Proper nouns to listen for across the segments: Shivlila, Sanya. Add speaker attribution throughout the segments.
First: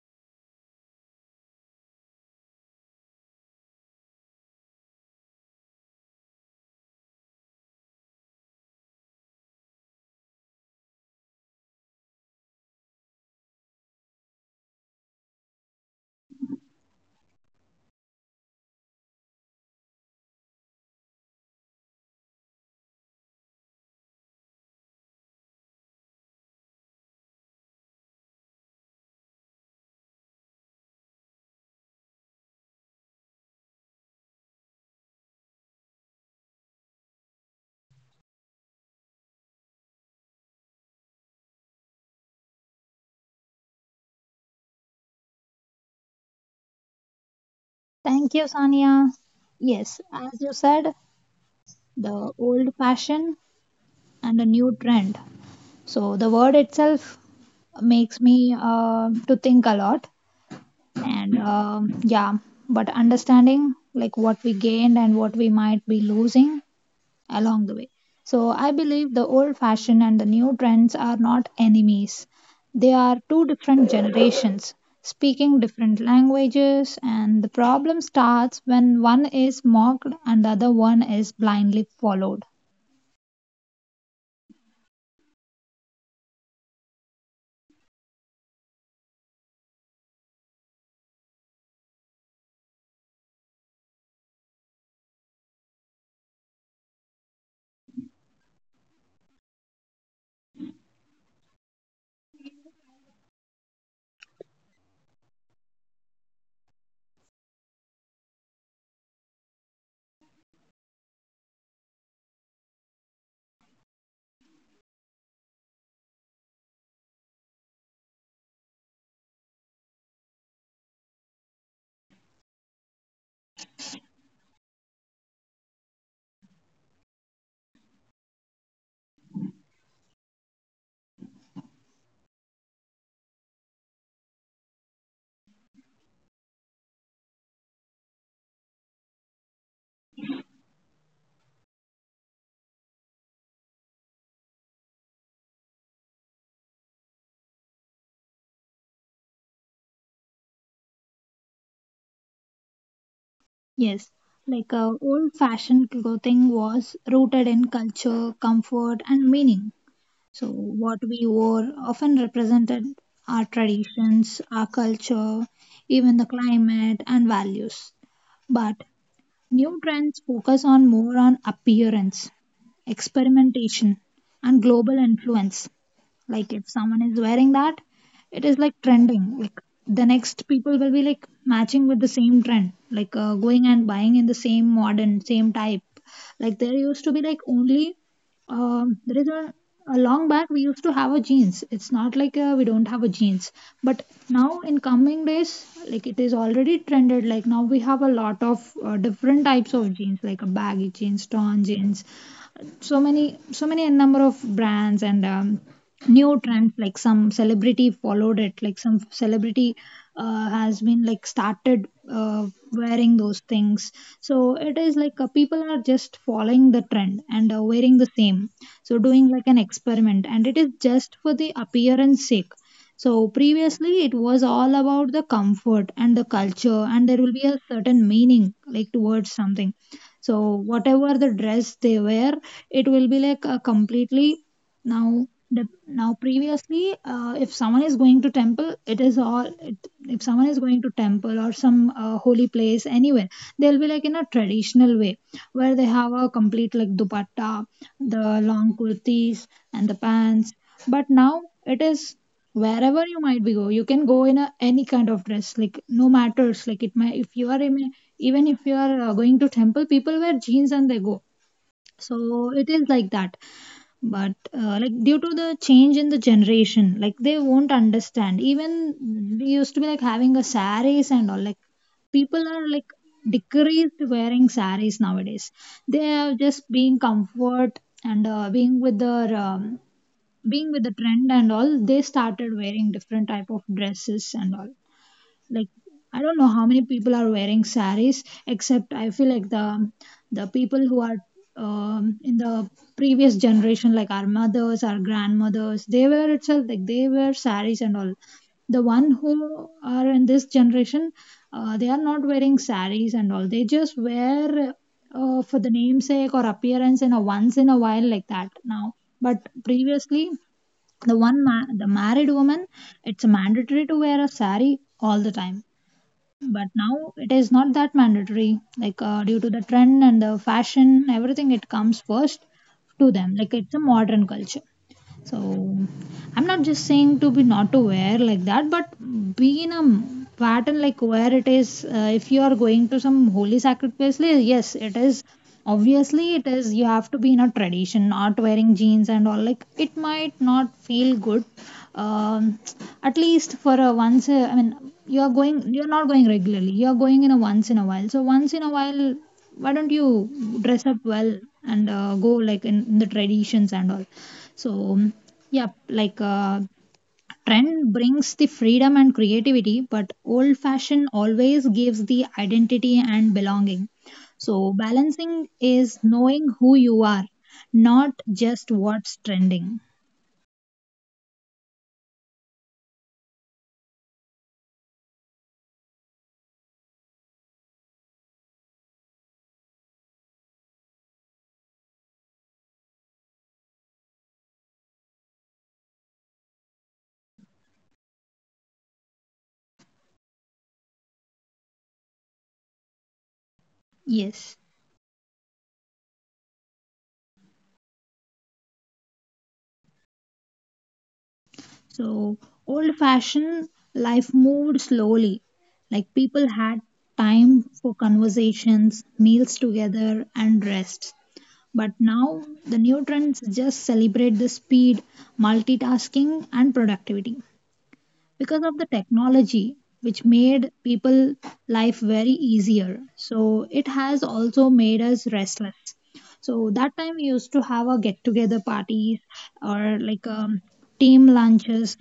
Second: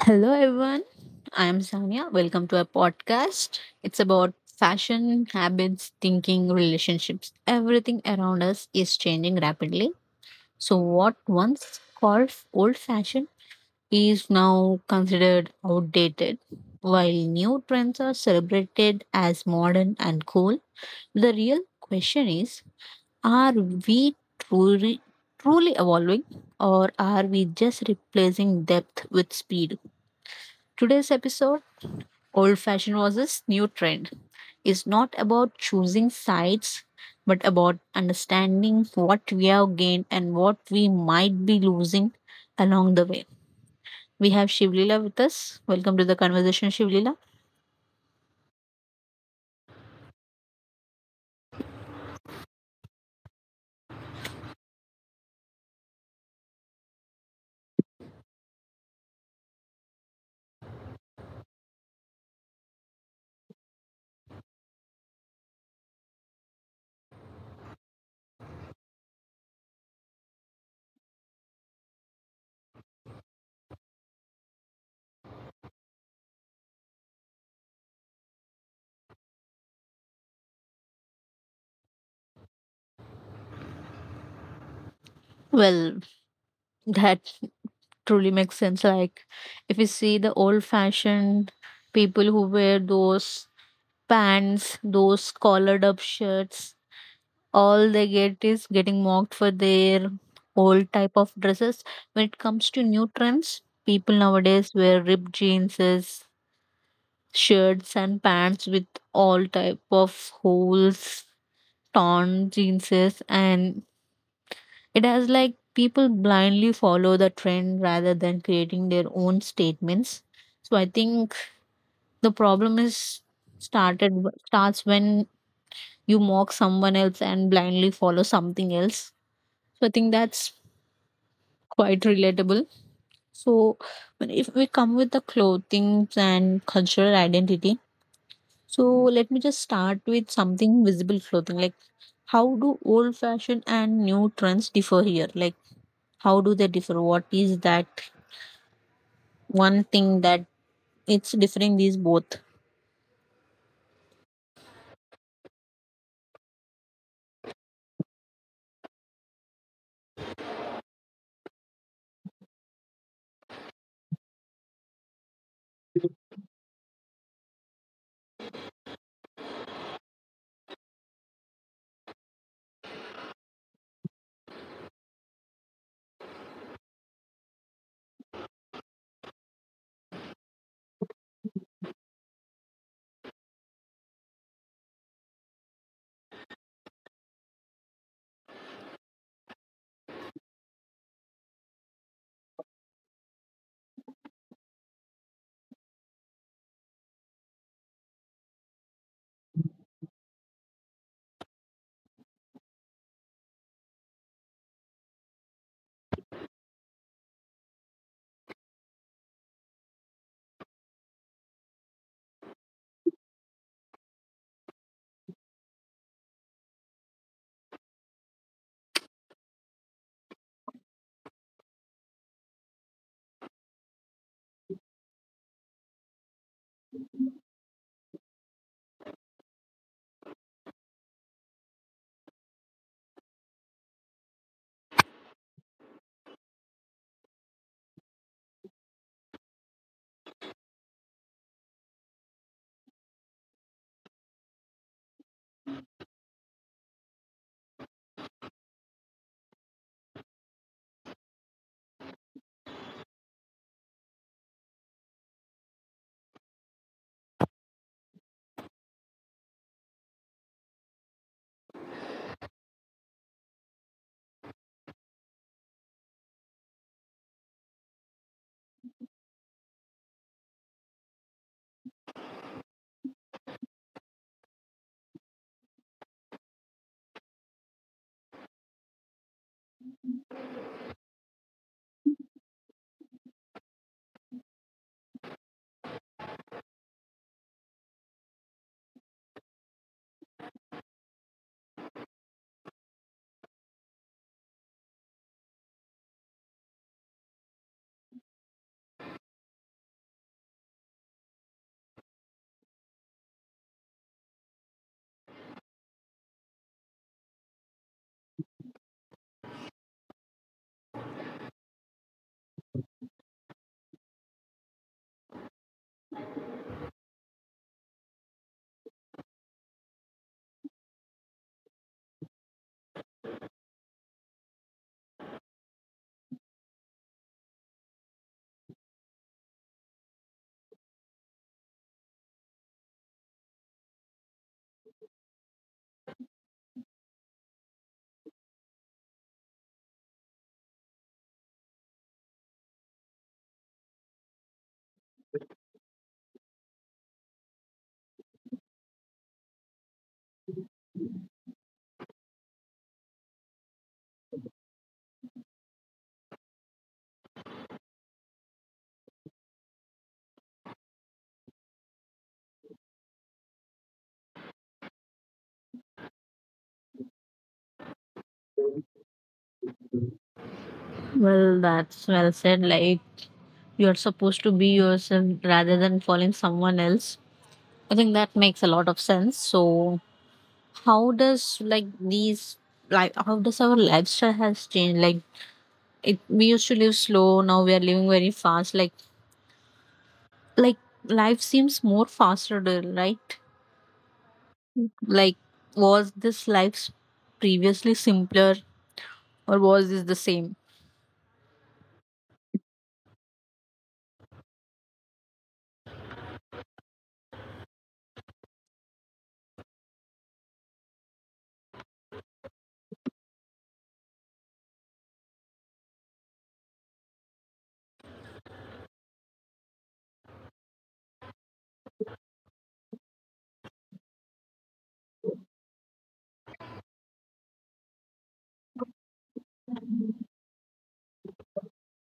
Speaker 1: Hello, everyone. I am Sanya. Welcome to our podcast. It's about fashion, habits, thinking, relationships. Everything around us is changing rapidly. So, what once called old fashioned is now considered outdated, while new trends are celebrated as modern and cool. The real question is, are we truly evolving, or are we just replacing depth with speed? Today's episode, "Old fashioned versus new trend," is not about choosing sides, but about understanding what we have gained and what we might be losing along the way. We have Shivlila with us. Welcome to the conversation, Shivlila.
Speaker 2: Thank you, Sania. Yes, as you said, the old fashion and a new trend. So the word itself makes me to think a lot, and um yeah, but understanding like what we gained and what we might be losing along the way. So, I believe the old fashioned and the new trends are not enemies. They are two different generations speaking different languages, and the problem starts when one is mocked and the other one is blindly followed.
Speaker 1: Well, that truly makes sense. Like, if you see the old fashioned people who wear those pants, those collared up shirts, all they get is getting mocked for their old type of dresses. When it comes to new trends, people nowadays wear ripped jeans, shirts and pants with all type of holes, torn jeans, and it has like people blindly follow the trend rather than creating their own statements. So I think the problem is started starts when you mock someone else and blindly follow something else. So I think that's quite relatable. So, if we come with the clothing and cultural identity, so let me just start with something visible, clothing. Like, how do old fashioned and new trends differ here? Like, how do they differ? What is that one thing that it's differing these both?
Speaker 2: Yes, old fashioned clothing was rooted in culture, comfort, and meaning. So, what we wore often represented our traditions, our culture, even the climate and values. But new trends focus on more on appearance, experimentation, and global influence. Like if someone is wearing that, it is like trending. Like the next people will be like matching with the same trend, going and buying in the same modern, same type. Like there used to be like only um, there is a, a long back we used to have a jeans. It's not we don't have a jeans, but now in coming days, like it is already trended. Like now we have a lot of different types of jeans, like a baggy jeans, torn jeans, so many number of brands and new trends like some celebrity followed it like some celebrity has been like started wearing those things, so it is people are just following the trend and wearing the same, so doing like an experiment and it is just for the appearance sake. So previously it was all about the comfort and the culture, and there will be a certain meaning like towards something. So whatever the dress they wear, it will be like a completely, now previously, if someone is going to temple, it is all. It, if someone is going to temple or some holy place anywhere, they'll be like in a traditional way, where they have a complete like dupatta, the long kurtis and the pants. But now it is wherever you might be go, you can go in any kind of dress, like no matters. Like it may, if you are even if you are going to temple, people wear jeans and they go. So it is like that, but like due to the change in the generation, like they won't understand. Even we used to be like having a saris and all, like people are like decreased wearing saris nowadays. They are just being comfort and being with their being with the trend and all, they started wearing different type of dresses and all, like I don't know how many people are wearing saris except I feel like the people who are in the previous generation, like our mothers, our grandmothers, they were itself like they wear saris and all. The one who are in this generation, they are not wearing saris and all, they just wear for the namesake or appearance in a once in a while like that now. But previously, the the married woman, it's mandatory to wear a sari all the time, but now it is not that mandatory, due to the trend and the fashion, everything it comes first to them. Like it's a modern culture. So, I'm not just saying to be not to wear like that, but be in a pattern like where it is. If you are going to some holy sacred place, like, yes, it is. Obviously, it is. You have to be in a tradition, not wearing jeans and all. Like it might not feel good. Um, at least for a once. I mean, you are going. You are not going regularly. You are going in a once in a while. So once in a while, why don't you dress up well and go like in the traditions and all. So, yeah, trend brings the freedom and creativity, but old fashion always gives the identity and belonging. So, balancing is knowing who you are, not just what's trending.
Speaker 1: Well, that's well said. Like, you're supposed to be yourself rather than following someone else. I think that makes a lot of sense. So, how does like these like how does our lifestyle has changed? Like, it, we used to live slow, now we are living very fast. Like, like life seems more faster, right?
Speaker 2: Yes.
Speaker 1: Like, was this life previously simpler, or was this the same?
Speaker 2: So, old fashioned life moved slowly. Like people had time for conversations, meals together, and rest. But now the new trends just celebrate the speed, multitasking, and productivity. Because of the technology, which made people life very easier, so it has also made us restless. So that time we used to have a get together parties or like team lunches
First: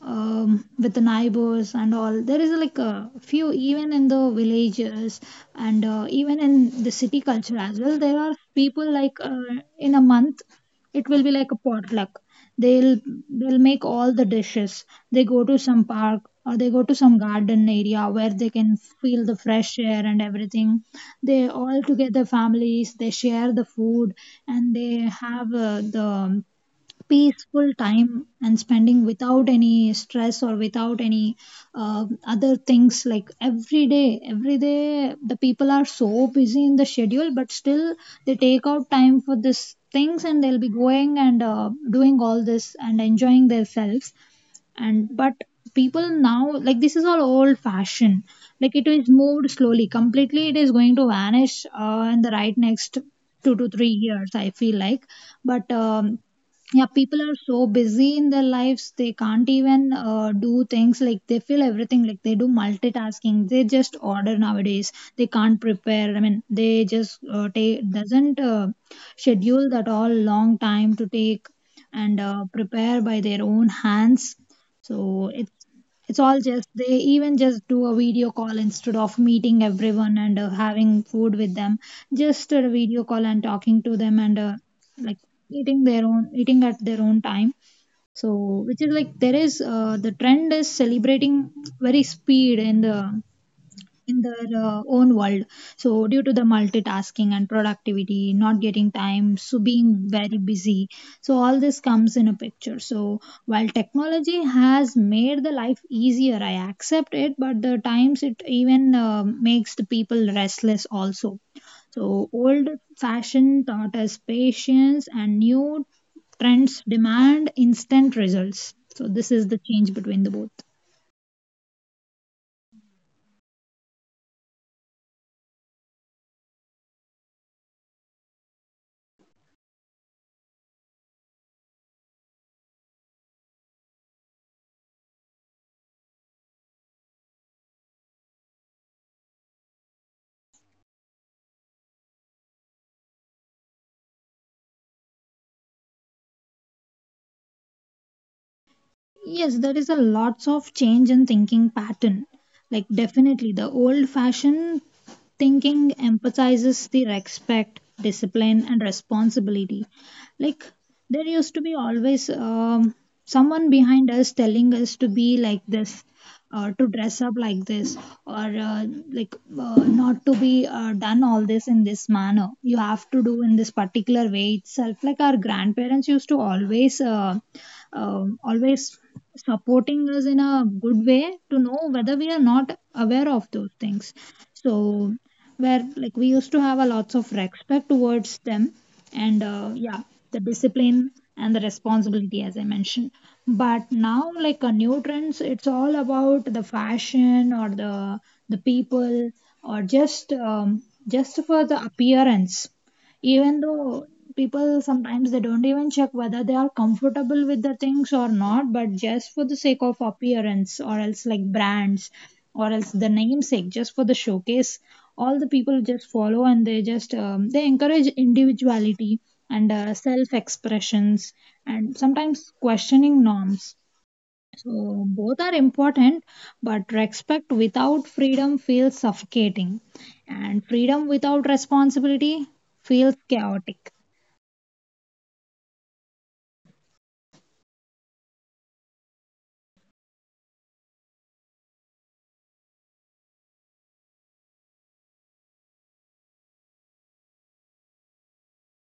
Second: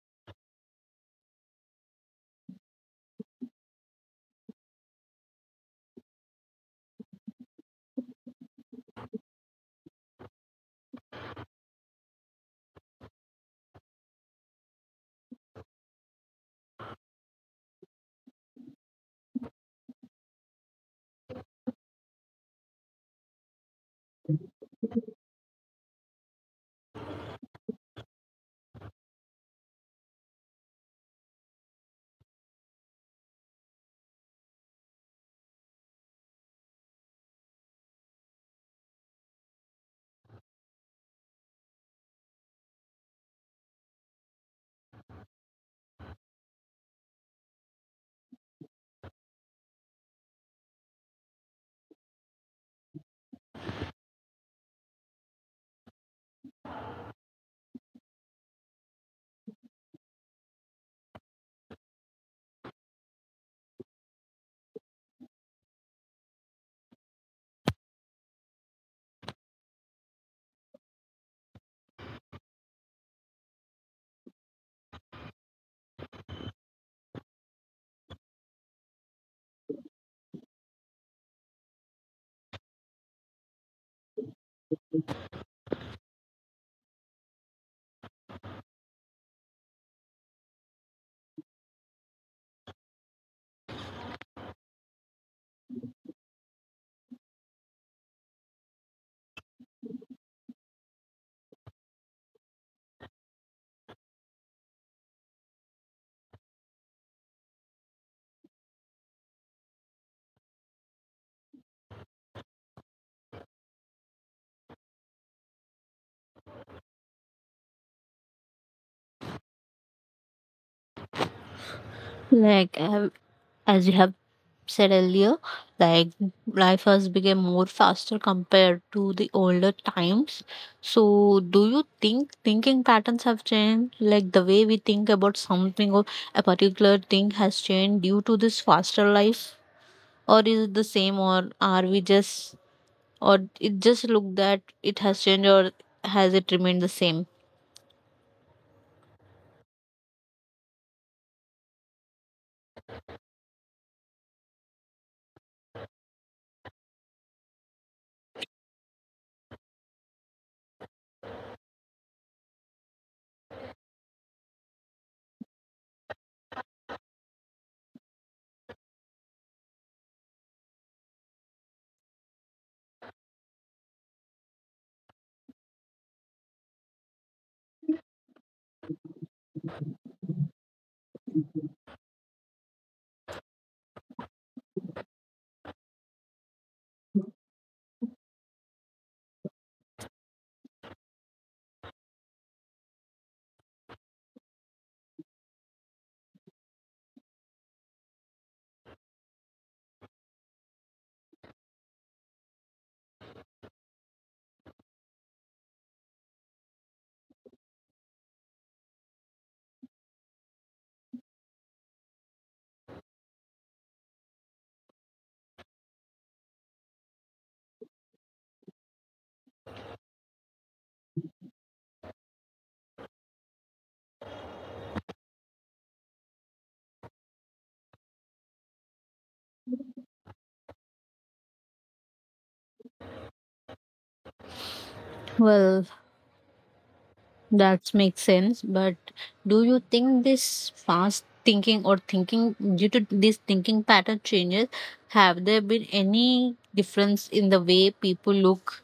Speaker 2: um, with the neighbors and all. There is like a few, even in the villages and even in the city culture as well. There are people in a month it will be like a potluck. They'll they'll make all the dishes. They go to some park or they go to some garden area where they can feel the fresh air and everything. They all together families, they share the food, and they have the peaceful time and spending without any stress or without any other things. Like every day the people are so busy in the schedule, but still they take out time for this things, and they'll be going and doing all this and enjoying themselves. And but people now, like this is all old fashioned, like it is moved slowly completely, it is going to vanish in the right next 2 to 3 years I feel like. But yeah, people are so busy in their lives, they can't even do things. Like they feel everything, like they do multitasking, they just order nowadays, they can't prepare. I mean, they just take doesn't schedule that all long time to take and prepare by their own hands. So it's all just they even just do a video call instead of meeting everyone and having food with them. Just a video call and talking to them and like eating at their own time. So which is like there is the trend is celebrating very speed in the in their own world. So, due to the multitasking and productivity, not getting time, so being very busy, so all this comes in a picture. So, while technology has made the life easier, I accept it, but the times it even makes the people restless also. So, old fashioned taught us patience, and new trends demand instant results. So, this is the change between the both.
Speaker 1: Like, as you have said earlier, like life has become more faster compared to the older times. So, do you think thinking patterns have changed? Like the way we think about something or a particular thing has changed due to this faster life, or is it the same, or are we just, or it just look that it has changed, or has it remained the same?
Speaker 2: Yes, there is a lots of change in thinking pattern. Like definitely the old fashioned thinking emphasizes the respect, discipline and responsibility. Like there used to be always someone behind us telling us to be like this or to dress up like this or not to be done all this in this manner, you have to do in this particular way itself. Like our grandparents used to always supporting us in a good way to know whether we are not aware of those things. So, where like we used to have a lots of respect towards them, and yeah, the discipline and the responsibility, as I mentioned. But now, like a new trends, it's all about the fashion or the people or just for the appearance. Even though people sometimes they don't even check whether they are comfortable with the things or not, but just for the sake of appearance or else like brands or else the namesake just for the showcase, all the people just follow and they just they encourage individuality and self expressions and sometimes questioning norms. So both are important, but respect without freedom feels suffocating, and freedom without responsibility feels chaotic.
Speaker 1: Well, that makes sense. But do you think this fast thinking, or thinking due to this thinking pattern changes, have there been any difference in the way people look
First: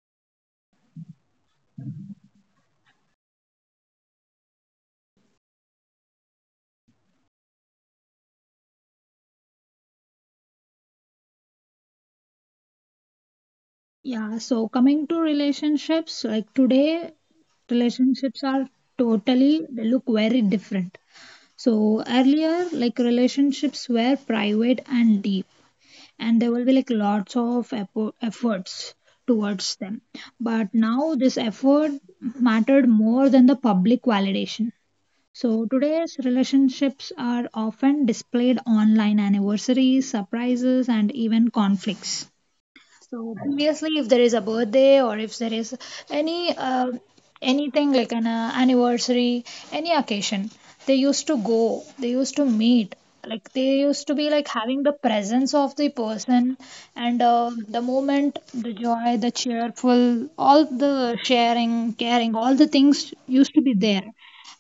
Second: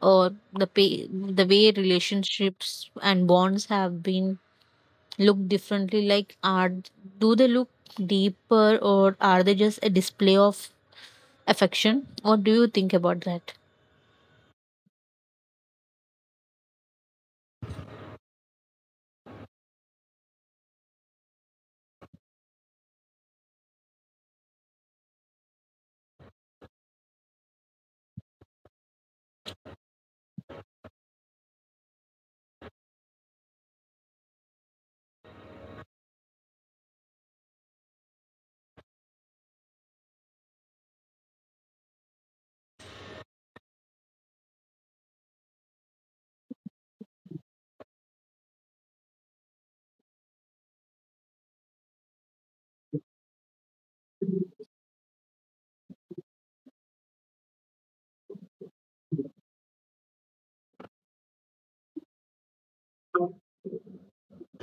Speaker 1: or the pay, the way relationships and bonds have been looked differently? Like, are, do they look deeper, or are they just a display of affection? What do you think about that?
Speaker 2: Yeah, so coming to relationships, like today, relationships are totally, they look very different. So earlier, like relationships were private and deep, and there will be like lots of efforts towards them. But now, this effort mattered more than the public validation. So today's relationships are often displayed online anniversaries, surprises, and even conflicts. So previously, if there is a birthday or if there is any anything like an anniversary, any occasion, they used to go, they used to meet. Like they used to be like having the presence of the person and the moment, the joy, the cheerful, all the sharing, caring, all the things used to be there.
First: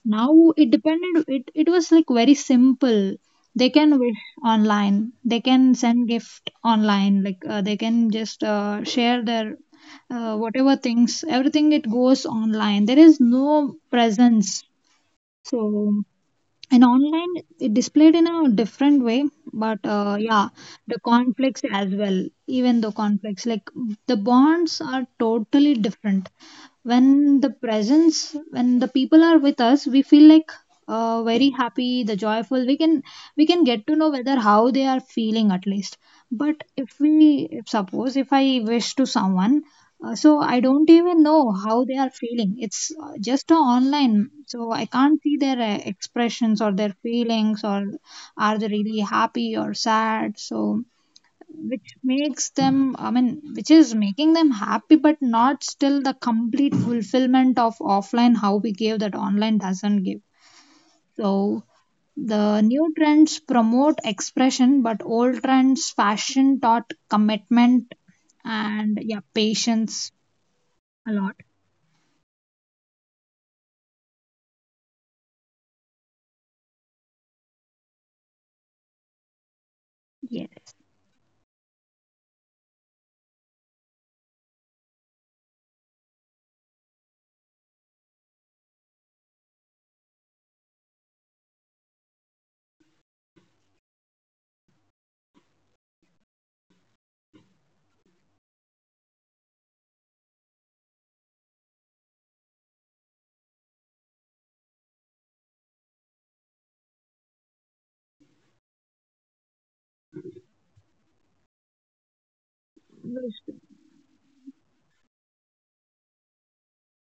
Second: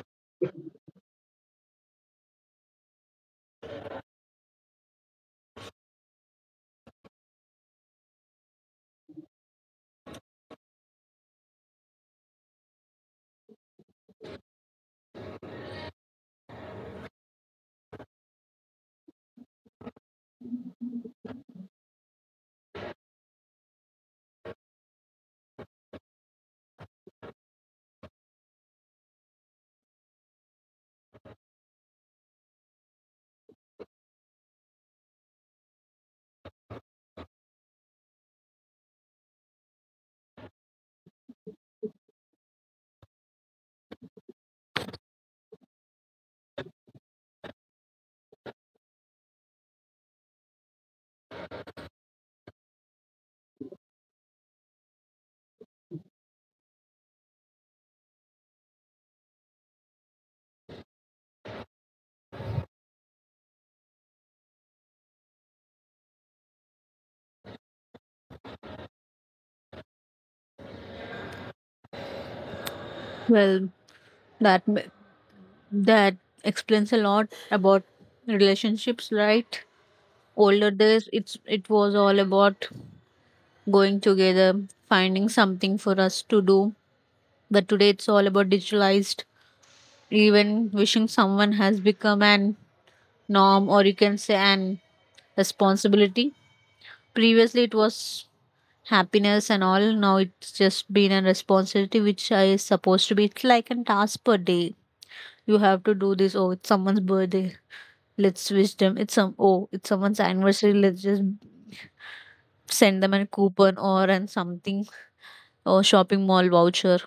Speaker 2: Now it depended, it was like very simple. They can wish online, they can send gift online, they can just share their whatever things, everything it goes online. There is no presence. So, in online it displayed in a different way, but the conflicts as well, even though conflicts, like the bonds are totally different when the presence when the people are with us we feel like very happy the joyful we can get to know whether how they are feeling at least but if suppose if I wish to someone so I don't even know how they are feeling. It's just a online so I can't see their expressions or their feelings or are they really happy or sad so which makes them, which is making them happy but not still the complete fulfillment of offline how we gave that online doesn't give. So the new trends promote expression but old trends fashion taught commitment and yeah, patience a lot.
Speaker 1: Well, that that explains a lot about relationships, right?
Speaker 2: Yeah.
Speaker 1: Older days, it's, it was all about going together, finding something for us to do, but today it's all about digitalized. Even wishing someone has become an norm, or you can say an responsibility. Previously it was happiness and all, now it's just been a responsibility, which I is supposed to be, it's like a task per day. You have to do this. Oh, it's someone's birthday, let's wish them. It's some, oh, it's someone's anniversary, let's just send them a coupon or and something, or shopping mall voucher.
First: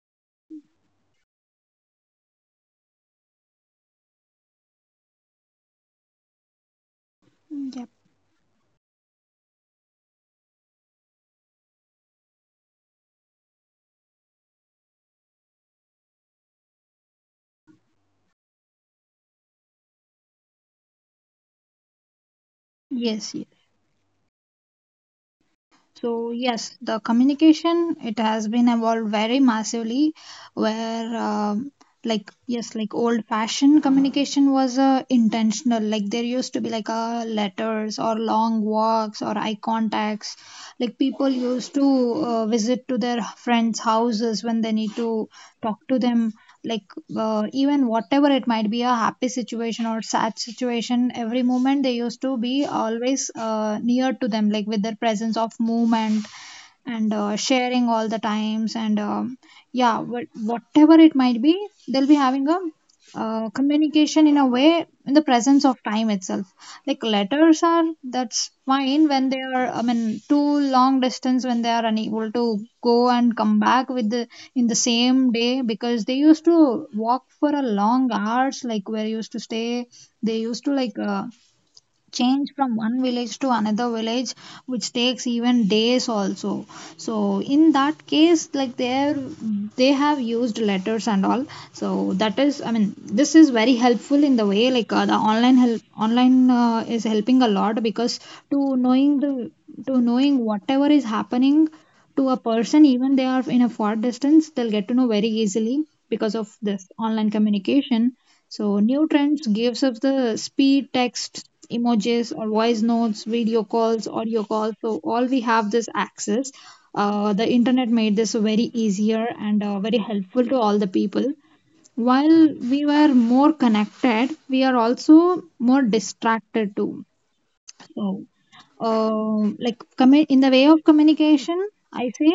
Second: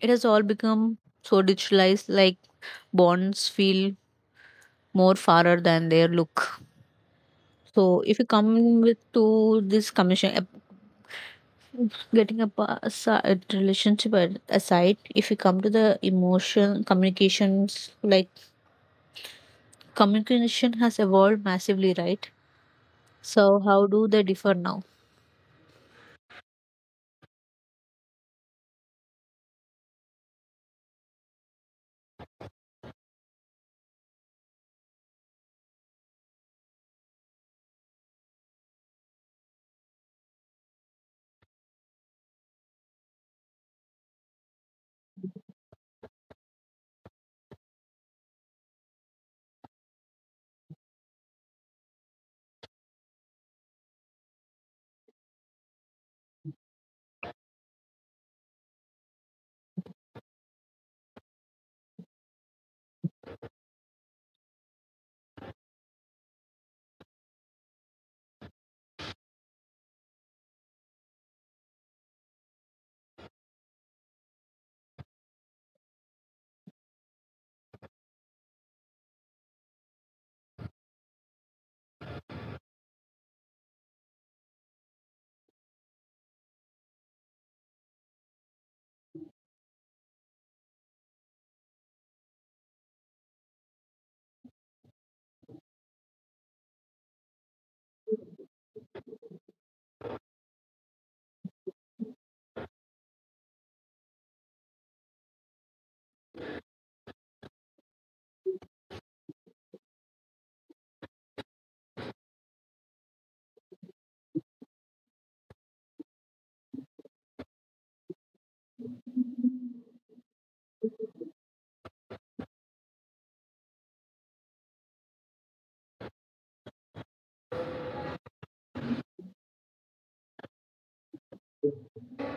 Speaker 1: It has all become so digitalized, like bonds feel more fairer than their look.
Speaker 2: Yep.
Speaker 1: So if you come with to this commission, getting a aside, relationship aside, if you come to the emotion communications, like communication has evolved massively, right?
Speaker 2: Yes.
Speaker 1: So how do they differ now?
Speaker 2: So yes, the communication it has been evolved very massively, where like yes, like old-fashioned communication was intentional. Like there used to be like letters or long walks or eye contacts. Like people used to visit to their friends' houses when they need to talk to them, like even whatever it might be a happy situation or sad situation, every moment they used to be always near to them, like with their presence of movement and sharing all the times, and whatever it might be they'll be having a communication in a way in the presence of time itself. Like letters are that's fine when they are, I mean, too long distance when they are unable to go and come back with the in the same day because they used to walk for a long hours, like where used to stay. They used to like change from one village to another village, which takes even days also. So in that case, like there they have used letters and all. So that is, I mean, this is very helpful in the way like the online help online is helping a lot because to knowing the to knowing whatever is happening to a person even they are in a far distance, they'll get to know very easily because of this online communication. So new trends gives us the speed, text, emojis, or voice notes, video calls, audio calls. So all we have this access. The internet made this very easier and very helpful to all the people. While we were more connected, we are also more distracted too. So, like in the way of communication, I say,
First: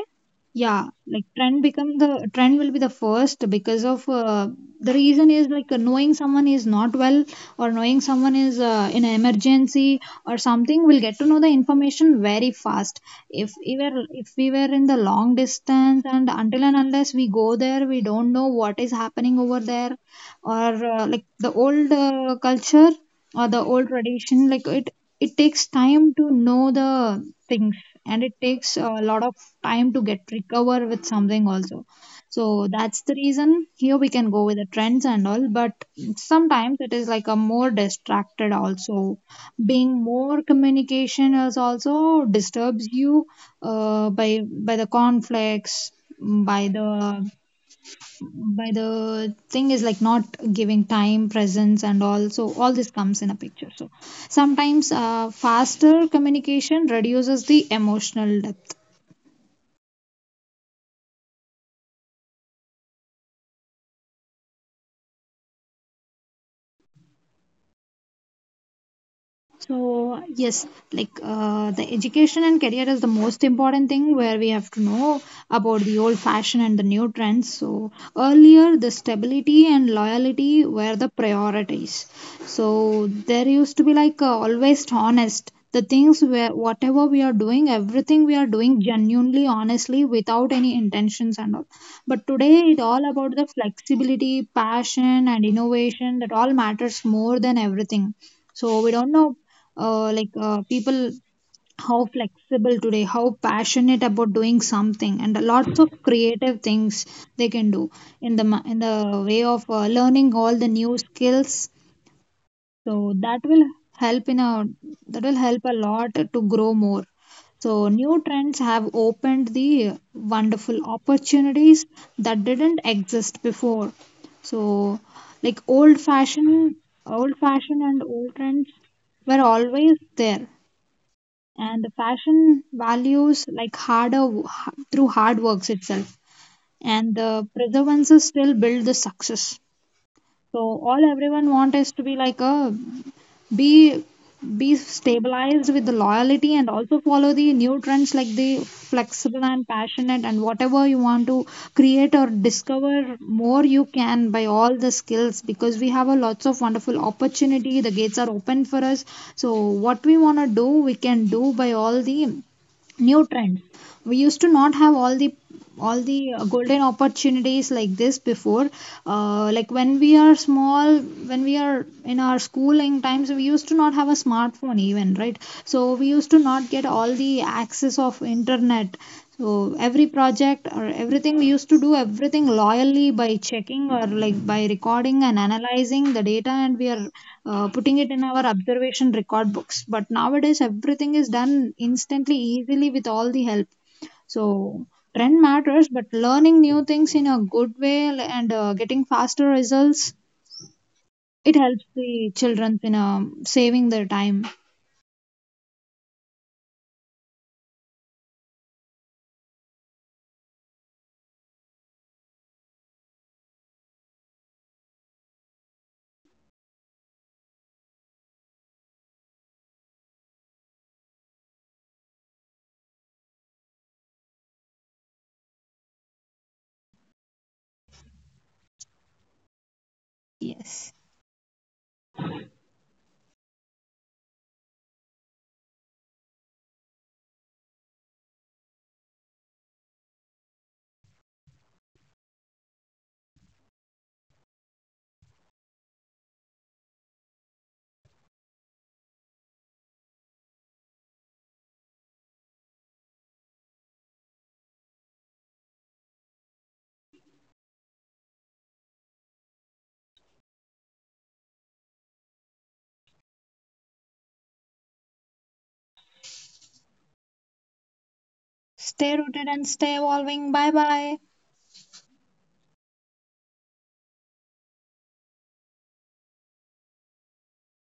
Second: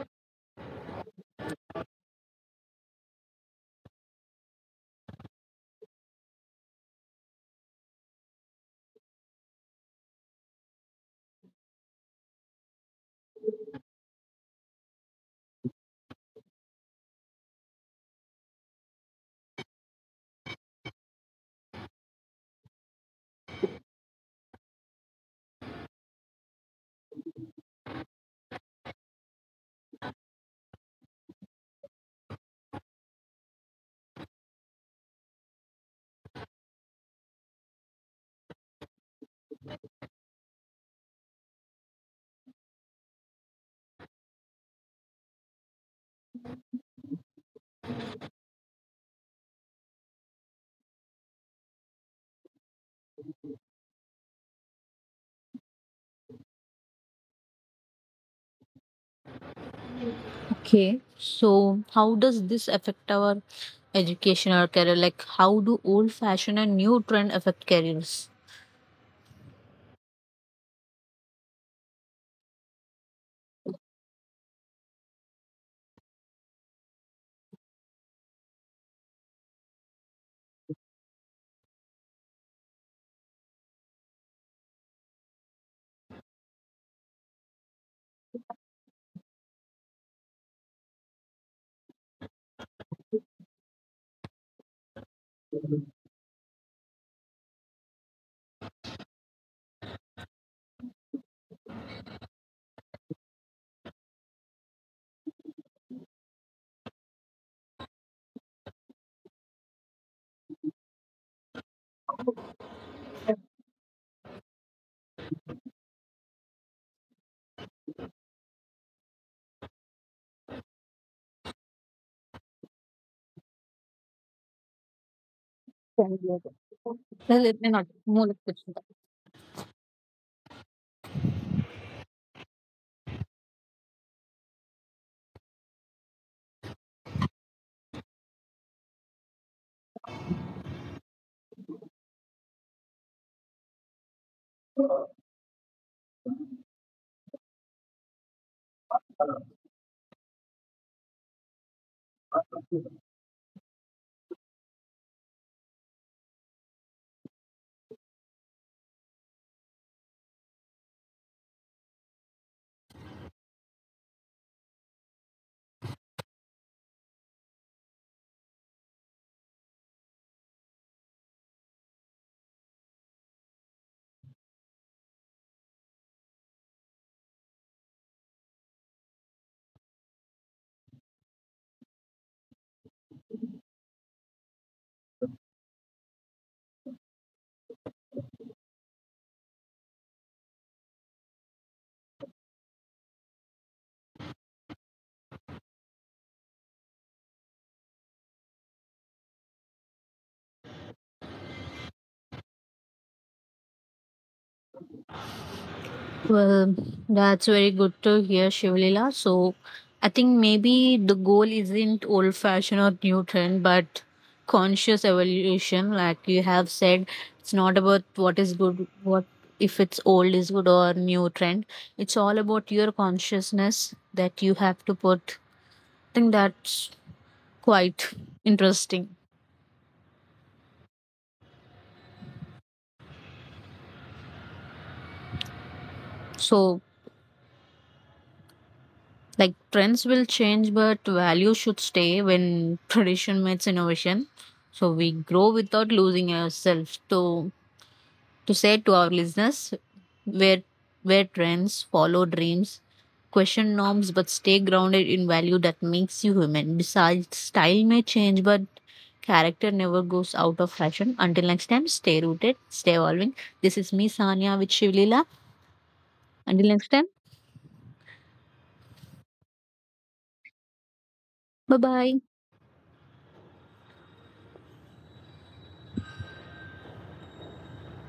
Speaker 2: yeah, like trend become the trend will be the first because of the reason is like knowing someone is not well or knowing someone is in an emergency or something. We'll get to know the information very fast. If we were in the long distance and until and unless we go there, we don't know what is happening over there or like the old culture or the old tradition, like it takes time to know the things, and it takes a lot of time to get recover with something also. So that's the reason here we can go with the trends and all, but sometimes it is like a more distracted also. Being more communication is also disturbs you uh, by by the conflicts, by the by the thing is like not giving time presence and all, so all this comes in a picture. So sometimes faster communication reduces the emotional depth.
Speaker 1: Okay, so how does this affect our education or career? Like, how do old fashion and new trend affect careers?
Speaker 2: So, yes, like the education and career is the most important thing where we have to know about the old fashion and the new trends. So, earlier the stability and loyalty were the priorities. So, there used to be like always honest. The things where whatever we are doing, everything we are doing genuinely, honestly, without any intentions and all. But today it's all about the flexibility, passion, and innovation that all matters more than everything. So we don't know, people how flexible today, how passionate about doing something, and lots of creative things they can do in the in the way of learning all the new skills. So that will help in a that will help a lot to grow more. So new trends have opened the wonderful opportunities that didn't exist before. So like old fashioned, old
Speaker 1: Well, it may
Speaker 2: fashioned
Speaker 1: not.
Speaker 2: and old trends were always there, and the fashion values like harder through hard works itself, and the preservances still build the success. So all everyone want is to be like a be be stabilized with the loyalty and also follow the new trends, like the flexible and passionate, and whatever you want to create or discover more you can by all the skills, because we have a lots of wonderful opportunity, the gates are open for us. So what we want to do we can do by all the new trends. We used to not have all the golden opportunities like this before. Like when we are small, when we are in our schooling times, we used to not have a smartphone even, right? So we used to not get all the access of internet. So every project or everything we used to do, everything loyally by checking or like by recording and analyzing the data, and we are putting it in our observation record books, but nowadays everything is done instantly, easily, with all the help. So trend matters, but learning new things in a good way and getting faster results, it helps the children in saving their time.
Speaker 1: Well, that's very good to hear, Shivlila. So, I think maybe the goal isn't old fashioned or new trend, but conscious evolution. Like you have said, it's not about what is good, what, if it's old is good or new trend. It's all about your consciousness that you have to put. I think that's quite interesting.
Speaker 2: Yes.
Speaker 1: So, like trends will change, but value should stay when tradition meets innovation. So we grow without losing ourselves. To say to our listeners, where where trends follow dreams, question norms, but stay grounded in value that makes you human. Besides, style may change, but character never goes out of fashion. Until next time, stay rooted, stay evolving. This is me, Sanya, with Shivlila. Until next time,
Speaker 2: Stay rooted and stay evolving. Bye bye.
Speaker 1: bye bye.